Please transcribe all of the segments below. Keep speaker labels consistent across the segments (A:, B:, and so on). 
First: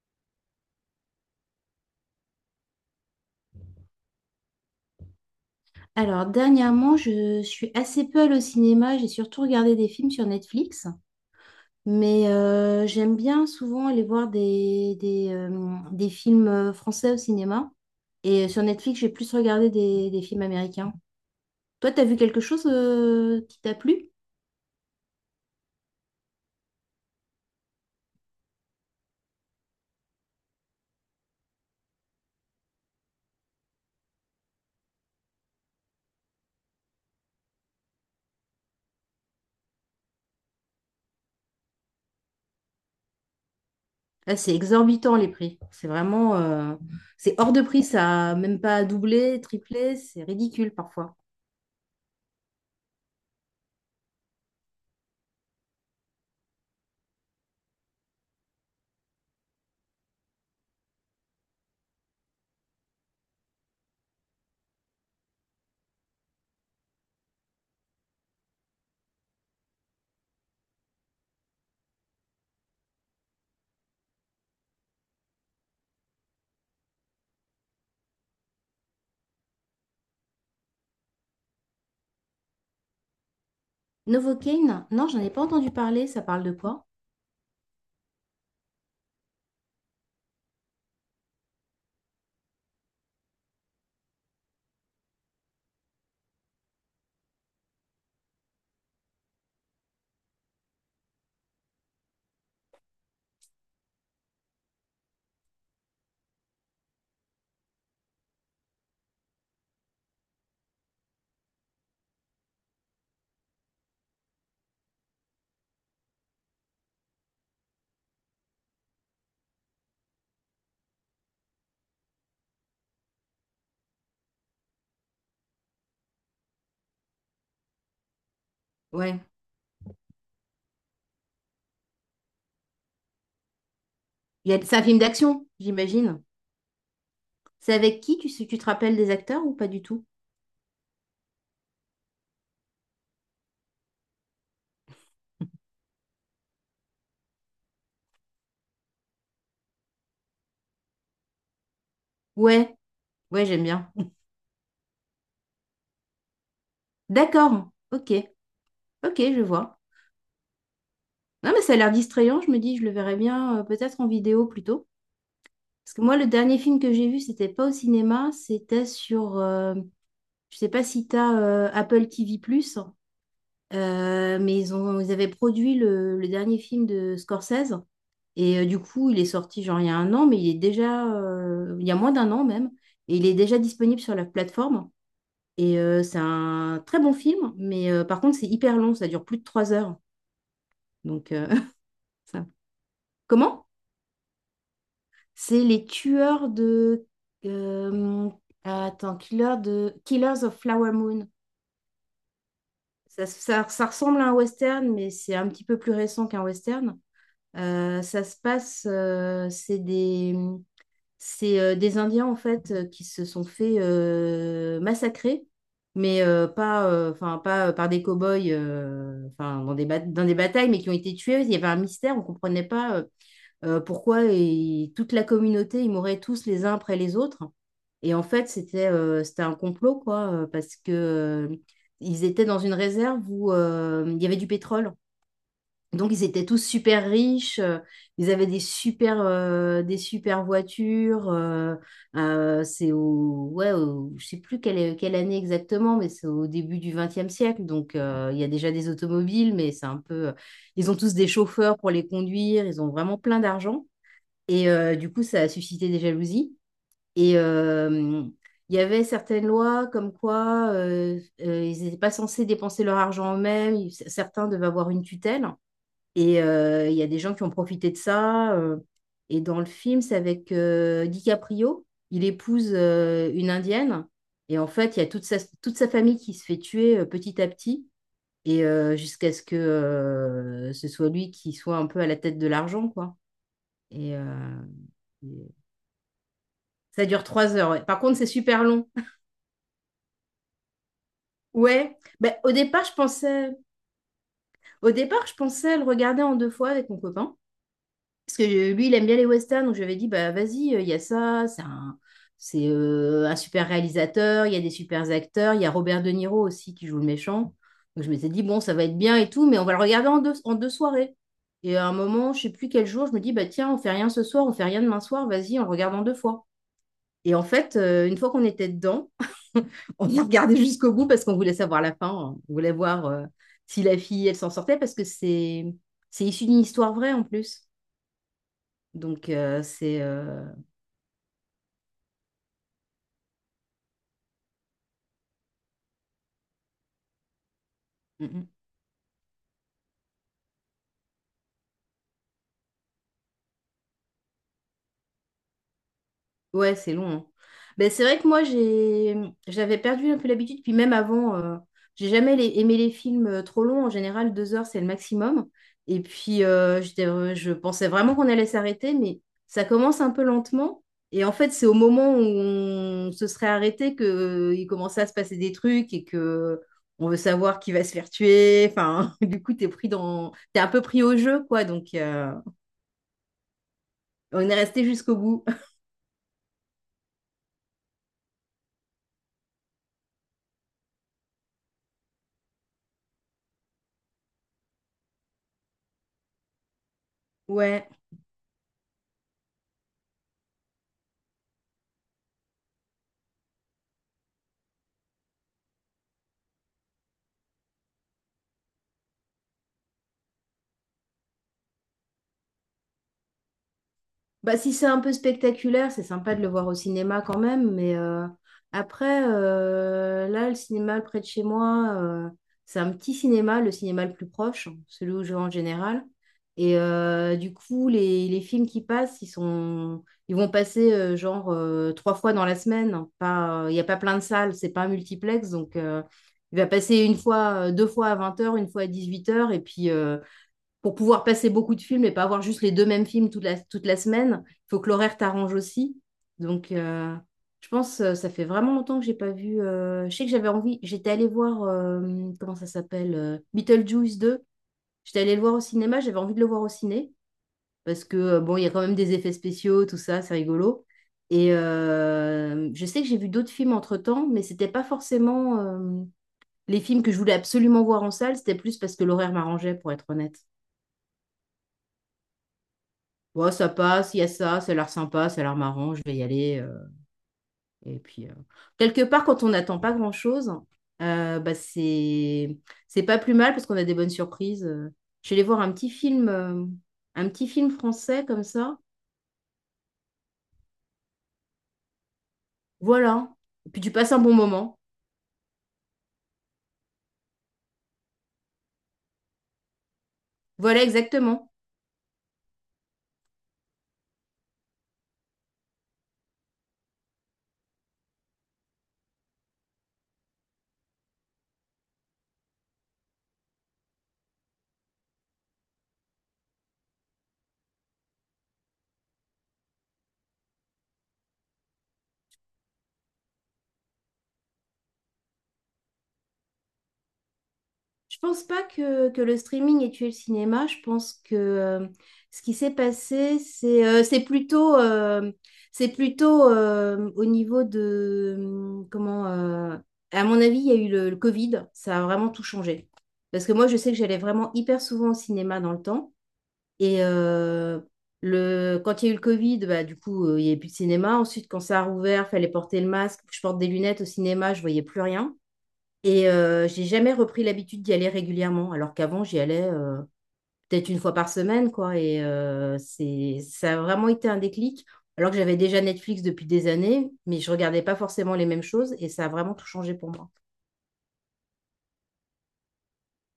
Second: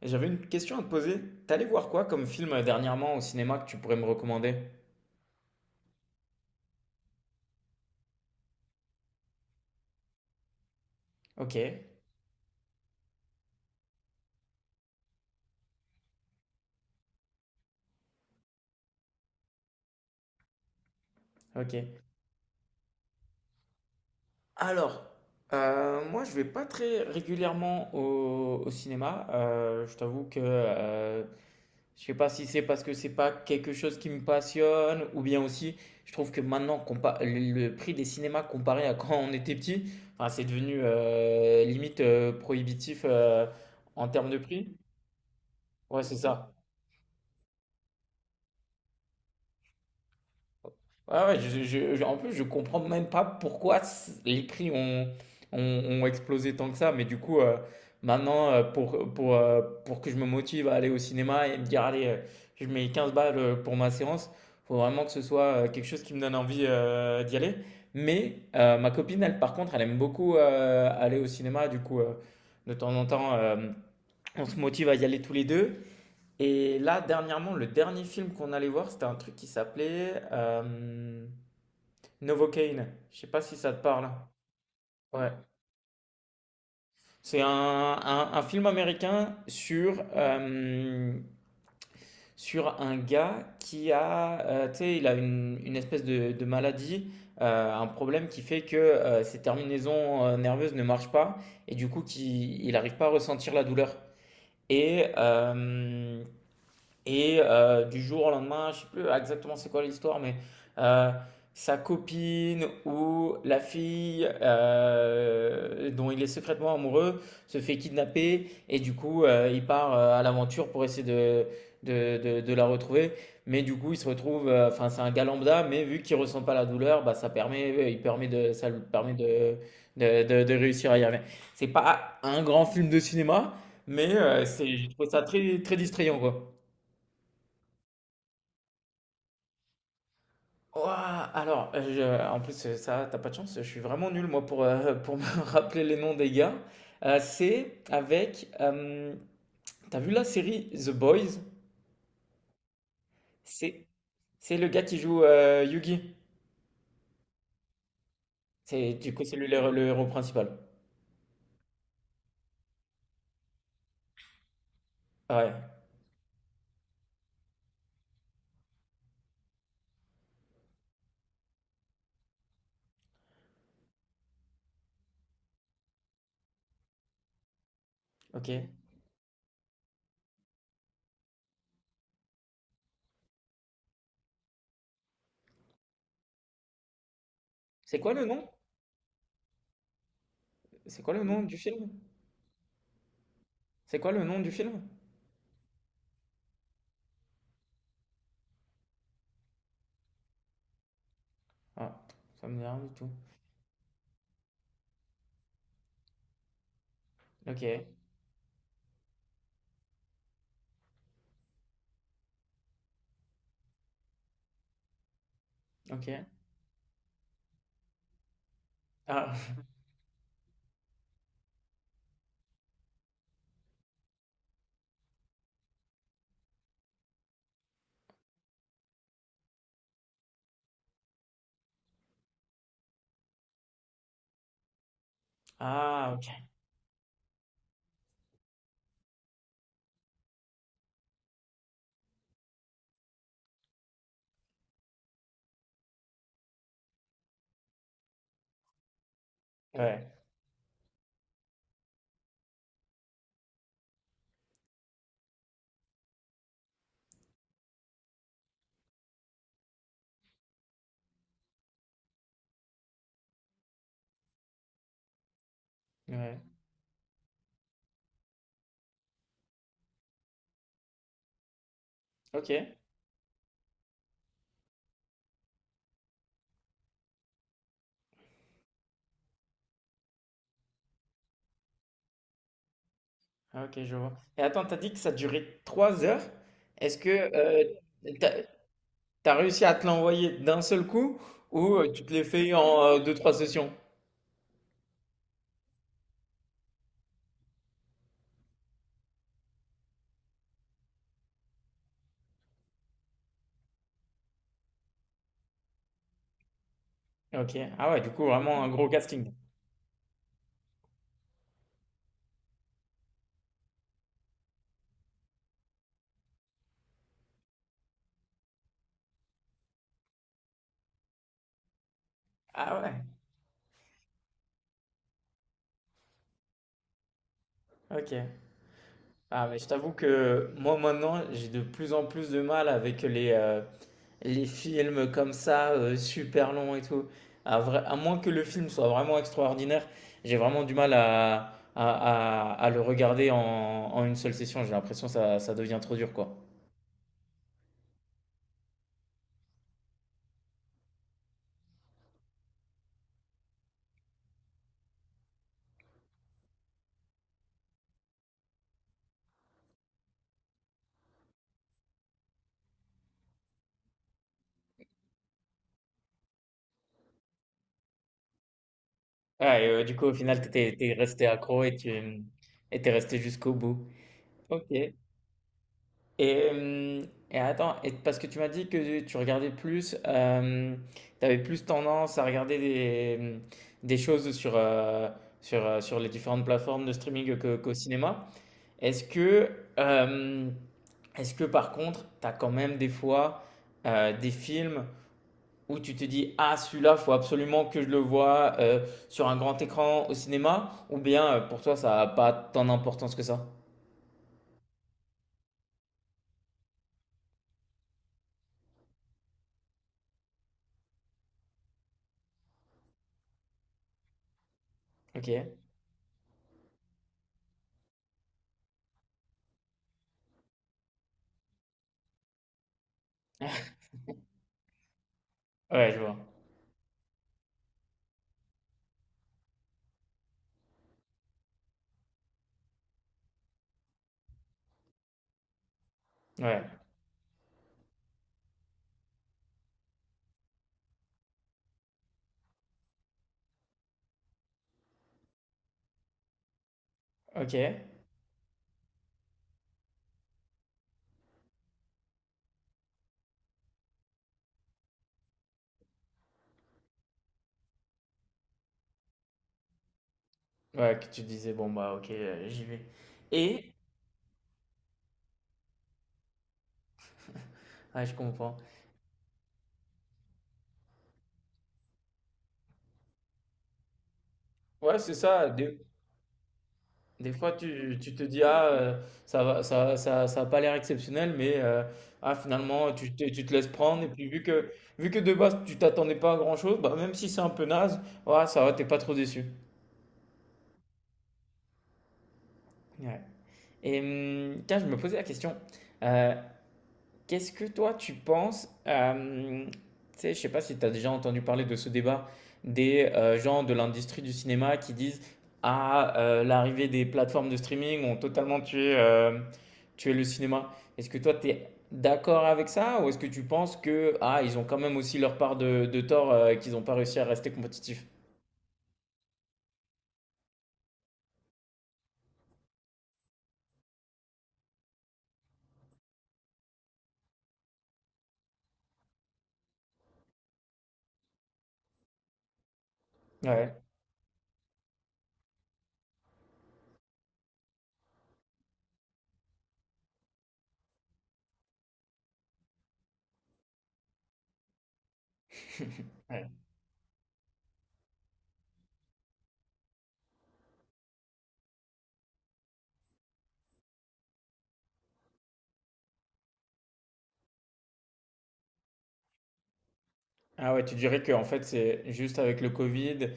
A: Et j'avais une question à te poser. T'allais voir quoi comme film dernièrement au cinéma que tu pourrais me recommander?
B: Alors, dernièrement, je suis assez peu allée au cinéma. J'ai surtout regardé des films sur Netflix.
A: Ok,
B: Mais j'aime bien souvent aller voir des films français au cinéma. Et sur Netflix, j'ai plus regardé des films américains. Toi,
A: ok.
B: t'as vu quelque chose qui t'a plu?
A: Alors, moi je vais pas très régulièrement au, au cinéma. Je t'avoue que je sais pas si c'est parce que c'est pas quelque chose qui me passionne ou bien aussi je trouve que maintenant le prix des cinémas comparé à quand on était petit, enfin, c'est devenu limite prohibitif en termes
B: Ah,
A: de
B: c'est
A: prix.
B: exorbitant les prix. C'est
A: Ouais, c'est
B: vraiment...
A: ça.
B: euh, C'est hors de prix, ça. Même pas doublé, triplé. C'est ridicule parfois.
A: Ouais, ouais, en plus, je comprends même pas pourquoi les prix ont, ont, ont explosé tant que ça. Mais du coup, maintenant, pour que je me motive à aller au cinéma et me dire, allez, je mets 15 balles pour ma séance, faut vraiment que ce soit quelque chose qui me donne envie d'y aller. Mais ma copine, elle, par contre, elle aime beaucoup aller au cinéma. Du coup, de temps en temps, on se motive à y aller tous les deux. Et là, dernièrement, le dernier film qu'on allait voir, c'était un truc qui s'appelait Novocaine. Je sais pas si ça te parle.
B: Novocaine? Non, j'en ai
A: Ouais.
B: pas entendu parler. Ça parle de quoi?
A: C'est un, un film américain sur, sur un gars qui a, tu sais, il a une espèce de maladie, un problème qui fait que ses terminaisons nerveuses ne marchent pas et du coup, qui, il n'arrive pas à ressentir la douleur. Et euh, Et du jour au lendemain, je ne sais plus exactement c'est quoi l'histoire, mais euh, sa copine ou la fille dont il est secrètement amoureux se fait kidnapper et du coup il part à l'aventure pour essayer de, de la retrouver. Mais du coup il se retrouve, enfin c'est un gars lambda, mais vu qu'il ressent pas la douleur, bah, ça permet, il permet de, ça lui permet
B: Ouais.
A: de, de réussir à y arriver. C'est pas un grand film de cinéma, mais c'est,
B: C'est un
A: je
B: film
A: trouve ça
B: d'action,
A: très, très distrayant
B: j'imagine.
A: quoi.
B: C'est avec qui? Tu sais, tu te rappelles des acteurs ou pas du tout?
A: Ouah, alors, en plus, ça, t'as pas de chance, je suis vraiment nul, moi, pour, pour me rappeler les noms des gars. C'est avec. T'as vu la série The Boys?
B: Ouais, ouais, j'aime
A: C'est,
B: bien.
A: c'est le gars qui joue Yugi.
B: D'accord, ok,
A: C'est, du
B: ok,
A: coup, c'est
B: je
A: lui
B: vois.
A: le héros principal.
B: Non, mais ça a l'air distrayant, je me dis, je le verrai bien peut-être en vidéo plutôt.
A: Ouais,
B: Parce que moi, le dernier film que j'ai vu, c'était pas au cinéma, c'était sur, je sais pas si t'as Apple TV+, mais ils ont, ils avaient produit le dernier film de Scorsese.
A: ok.
B: Et du coup, il est sorti genre il y a un an, mais il est déjà, il y a moins d'un an même, et il est déjà disponible sur la plateforme. Et c'est un très bon film, mais
A: C'est quoi
B: par
A: le
B: contre,
A: nom?
B: c'est hyper long, ça dure plus de 3 heures.
A: C'est quoi le
B: Donc,
A: nom
B: euh,
A: du film?
B: ça. Comment?
A: C'est quoi le nom du film?
B: C'est les tueurs de, euh, attends, killer de, Killers of Flower Moon.
A: Ah, ça me dit rien du tout.
B: Ça ressemble à un western, mais c'est un petit peu plus récent qu'un western.
A: Ok,
B: Ça se passe, c'est des Indiens en fait qui se sont fait massacrer, mais
A: ok.
B: pas, enfin pas par des cow-boys,
A: Ah,
B: enfin dans des batailles, mais qui ont été tués. Il y avait un mystère, on comprenait pas pourquoi et toute la communauté ils mouraient tous les uns après les autres. Et en fait c'était un complot quoi, parce que ils étaient dans une réserve où il y avait du pétrole. Donc,
A: ah,
B: ils étaient
A: ok.
B: tous super riches, ils avaient des super voitures. C'est ouais, je sais plus quelle année exactement, mais c'est au début du XXe siècle. Donc, il y a déjà des automobiles, mais c'est un
A: Ouais,
B: peu. Ils ont tous des chauffeurs pour les conduire, ils ont vraiment plein d'argent. Et du coup, ça a suscité des jalousies. Et il y avait certaines lois comme quoi ils n'étaient pas censés dépenser leur argent eux-mêmes, certains devaient avoir une tutelle.
A: ouais.
B: Et il y a des gens qui ont profité de ça. Et dans le film, c'est avec DiCaprio. Il
A: Ok.
B: épouse une Indienne. Et en fait, il y a toute sa famille qui se fait tuer petit à petit. Et jusqu'à ce que ce soit lui qui soit un peu à la tête de l'argent, quoi.
A: Ah, ok, je vois.
B: Et, euh,
A: Et attends, t'as dit que ça durait 3 heures. Est-ce
B: Ça
A: que
B: dure trois
A: euh,
B: heures. Ouais. Par contre, c'est
A: t'as,
B: super long.
A: t'as réussi à te l'envoyer d'un seul coup ou
B: Ouais.
A: tu te l'es
B: Ben,
A: fait en deux, trois sessions?
B: au départ, je pensais le regarder en deux fois avec mon copain. Parce que lui, il aime bien les westerns, donc je lui avais dit, bah vas-y, il y a ça, un super réalisateur, il y a des super acteurs, il y a Robert De Niro aussi qui joue le méchant.
A: Ok. Ah ouais,
B: Donc je
A: du coup,
B: m'étais dit, bon,
A: vraiment un
B: ça va
A: gros
B: être bien et
A: casting.
B: tout, mais on va le regarder en deux soirées. Et à un moment, je sais plus quel jour, je me dis, bah tiens, on fait rien ce soir, on fait rien demain soir, vas-y, on le regarde en deux fois. Et en fait, une fois qu'on était dedans, on a regardé jusqu'au bout parce qu'on voulait savoir la fin, hein. On voulait
A: Ah ouais,
B: voir si la fille, elle s'en sortait, parce que c'est issu d'une histoire vraie en plus.
A: ok.
B: Donc,
A: Ah mais
B: euh,
A: je t'avoue
B: c'est... euh,
A: que moi maintenant, j'ai de plus en plus de mal avec les, les films comme ça, super longs et tout, à vrai à moins
B: mm,
A: que le
B: mm.
A: film soit vraiment extraordinaire, j'ai vraiment du mal à le regarder en une seule session. J'ai l'impression que ça devient trop dur, quoi.
B: Ouais, c'est long, hein. Ben, c'est vrai que moi, j'avais perdu un peu l'habitude. Puis même avant, j'ai jamais aimé les films trop longs. En général, 2 heures, c'est le maximum. Et puis, je pensais vraiment qu'on allait s'arrêter, mais ça commence un peu lentement. Et en fait, c'est au moment où on se serait arrêté que il commençait à se passer des trucs et que on veut savoir qui va se faire tuer. Enfin, du coup,
A: Ah et du coup, au final,
B: t'es un
A: t'étais
B: peu
A: étais
B: pris au
A: resté
B: jeu,
A: accro
B: quoi.
A: et
B: Donc,
A: tu, mmh et tu resté jusqu'au bout.
B: on est
A: Ok.
B: resté jusqu'au bout.
A: Et hem et attends et parce que tu m'as dit que tu regardais plus, tu plus tendance à regarder des, mmh, des choses sur, sur, sur les différentes plateformes de streaming que qu'au
B: Ouais.
A: cinéma. Est-ce que, euh, est-ce que par contre, tu as quand même des fois des films où tu te dis ah, celui-là, faut absolument que je le voie sur un grand écran au cinéma? Ou bien pour toi, ça n'a pas tant d'importance que ça?
B: Bah, si c'est un peu spectaculaire, c'est sympa de le voir au cinéma quand même, mais après, là, le cinéma près de chez moi, c'est un petit cinéma le plus proche, celui où je vais en
A: Ok.
B: général. Et du coup, les films qui passent, ils vont passer genre trois fois dans la semaine. Pas, il n'y a pas plein de salles, c'est pas un multiplex, donc
A: Ouais, je vois.
B: il va passer une fois, deux fois à 20 heures, une fois à 18 heures, et puis pour pouvoir passer beaucoup de films et pas avoir juste les deux mêmes films toute la semaine, il faut que l'horaire t'arrange aussi.
A: Ouais.
B: Donc, je pense, ça fait vraiment longtemps que j'ai pas vu. Je sais que j'avais envie, j'étais allée voir, comment ça s'appelle Beetlejuice 2. J'étais allée le voir au cinéma, j'avais envie de le voir au ciné
A: Ok. Ouais,
B: parce que, bon, il y a quand même des effets spéciaux, tout ça, c'est rigolo. Et je sais que j'ai vu d'autres films entre-temps, mais c'était pas forcément les films que je voulais absolument voir en salle, c'était plus parce que l'horaire m'arrangeait, pour être honnête.
A: que tu disais, bon, bah, ok, j'y vais.
B: Ouais, ça
A: Et.
B: passe, il y a ça, ça a l'air sympa, ça a l'air marrant, je vais y aller. Et
A: Ouais, je
B: puis,
A: comprends.
B: quelque part, quand on n'attend pas grand-chose, bah, c'est pas plus mal parce qu'on a des bonnes surprises.
A: Ouais, c'est
B: Je suis allée
A: ça.
B: voir un
A: Des
B: petit
A: fois,
B: film
A: tu te
B: français
A: dis,
B: comme
A: ah,
B: ça.
A: ça va, ça a pas l'air exceptionnel, mais ah, finalement, tu,
B: Voilà.
A: tu te laisses
B: Et puis tu
A: prendre. Et
B: passes un
A: puis,
B: bon moment.
A: vu que de base, tu t'attendais pas à grand-chose, bah, même si c'est un peu naze, ouais, ça va, t'es pas trop déçu.
B: Voilà, exactement.
A: Ouais. Et tiens, je me posais la question, euh, qu'est-ce que toi tu penses tu sais, je sais pas si tu as déjà entendu parler de ce débat des gens de l'industrie du cinéma qui disent ah, l'arrivée des plateformes de streaming ont totalement tué, tué le cinéma. Est-ce que toi tu es d'accord avec ça ou est-ce que tu penses que ah, ils ont quand même aussi leur part de tort et qu'ils n'ont pas réussi à rester compétitifs?
B: Je pense pas que le streaming ait tué le cinéma. Je pense que ce qui s'est passé, c'est plutôt au niveau de... à mon avis, il y a eu le Covid. Ça a vraiment tout changé. Parce que moi,
A: Ouais.
B: je sais que j'allais vraiment hyper souvent au cinéma dans le temps. Et quand il y a eu le Covid, bah, du coup, il n'y avait plus de cinéma. Ensuite, quand ça a rouvert, fallait porter le masque. Je porte des lunettes au cinéma, je voyais plus rien. Et
A: Ouais.
B: j'ai jamais repris l'habitude d'y aller régulièrement, alors qu'avant, j'y allais peut-être une fois par semaine, quoi. Et ça a vraiment été un déclic, alors que j'avais déjà Netflix depuis des années, mais je regardais pas forcément les mêmes choses, et ça a vraiment tout changé pour moi.
A: Ah ouais, tu dirais que en fait c'est juste avec le Covid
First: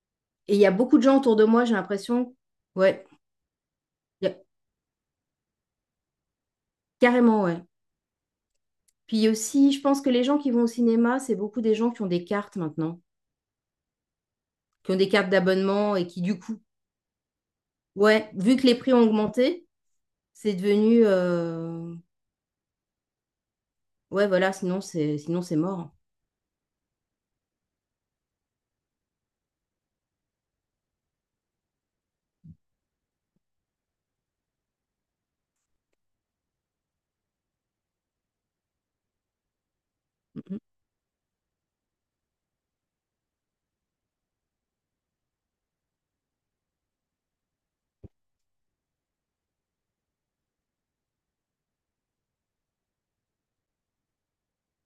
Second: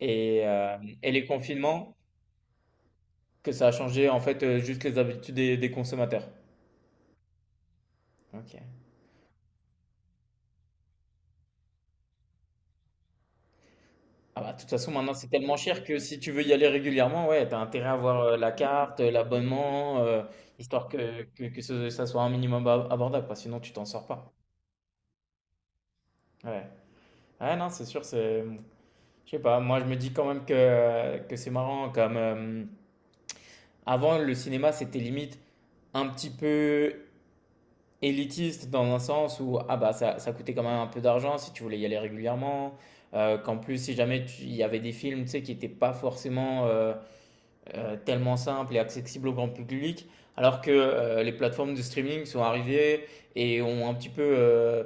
A: et,
B: Et il y a
A: euh,
B: beaucoup de
A: et
B: gens
A: les
B: autour de moi, j'ai
A: confinements.
B: l'impression, ouais,
A: Que ça a changé en
B: y a-
A: fait juste les habitudes des consommateurs.
B: carrément, ouais.
A: Ok.
B: Puis aussi, je pense que les gens qui vont au cinéma, c'est beaucoup des gens qui ont des cartes maintenant,
A: Ah bah, de toute façon,
B: qui ont des
A: maintenant c'est
B: cartes
A: tellement cher
B: d'abonnement
A: que
B: et
A: si
B: qui,
A: tu
B: du
A: veux y
B: coup,
A: aller régulièrement, ouais, t'as intérêt à avoir
B: ouais,
A: la
B: vu que les prix
A: carte,
B: ont augmenté,
A: l'abonnement,
B: c'est
A: histoire
B: devenu...
A: que ça soit un minimum abordable, quoi, sinon tu t'en sors
B: Ouais,
A: pas.
B: voilà, sinon c'est mort.
A: Ouais. Ouais, non, c'est sûr, c'est. Je sais pas, moi je me dis quand même que c'est marrant, comme avant le cinéma c'était limite un petit peu élitiste dans un sens où ah bah ça, ça coûtait
B: Mhm.
A: quand même un peu d'argent si tu voulais y aller régulièrement, qu'en plus si jamais il y avait des films tu sais, qui n'étaient pas forcément tellement simples et accessibles au grand public, alors que les plateformes de streaming sont arrivées et ont un petit peu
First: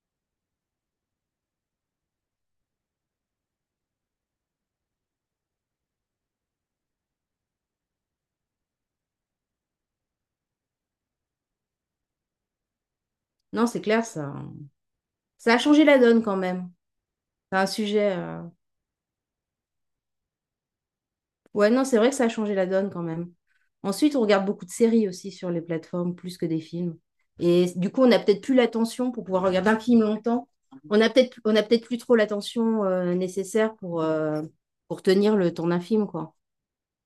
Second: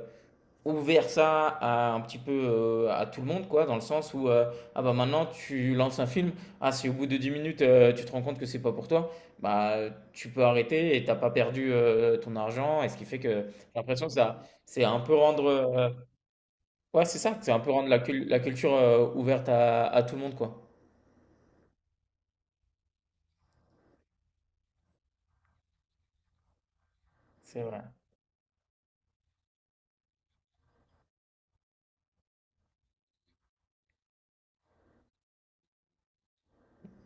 A: ouvert ça à un petit peu à tout le monde, quoi, dans le sens où ah bah maintenant tu lances un film, ah si au bout de 10 minutes tu te rends compte que c'est pas pour toi, bah tu peux arrêter et t'as pas perdu ton argent, et ce qui fait que j'ai
B: Non, c'est clair,
A: l'impression que
B: ça,
A: ça
B: hein.
A: c'est un peu rendre
B: Ça a changé la donne quand même.
A: ouais c'est ça, c'est
B: C'est
A: un
B: un
A: peu rendre la,
B: sujet.
A: la culture ouverte à tout le monde, quoi.
B: Ouais, non, c'est vrai que ça a changé la donne quand même. Ensuite, on regarde beaucoup de séries aussi sur les plateformes, plus que des films.
A: C'est
B: Et
A: vrai,
B: du coup, on n'a peut-être plus l'attention pour pouvoir regarder un film longtemps. On a peut-être plus trop l'attention nécessaire pour tenir le temps d'un film, quoi.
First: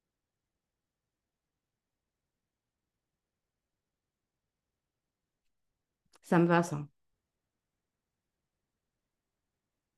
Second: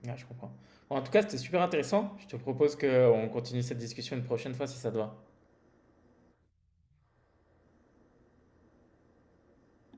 A: ouais, je comprends. Bon, en tout cas c'était super intéressant, je te propose qu'on continue cette discussion une prochaine fois si ça te va.
B: Ça me va, ça.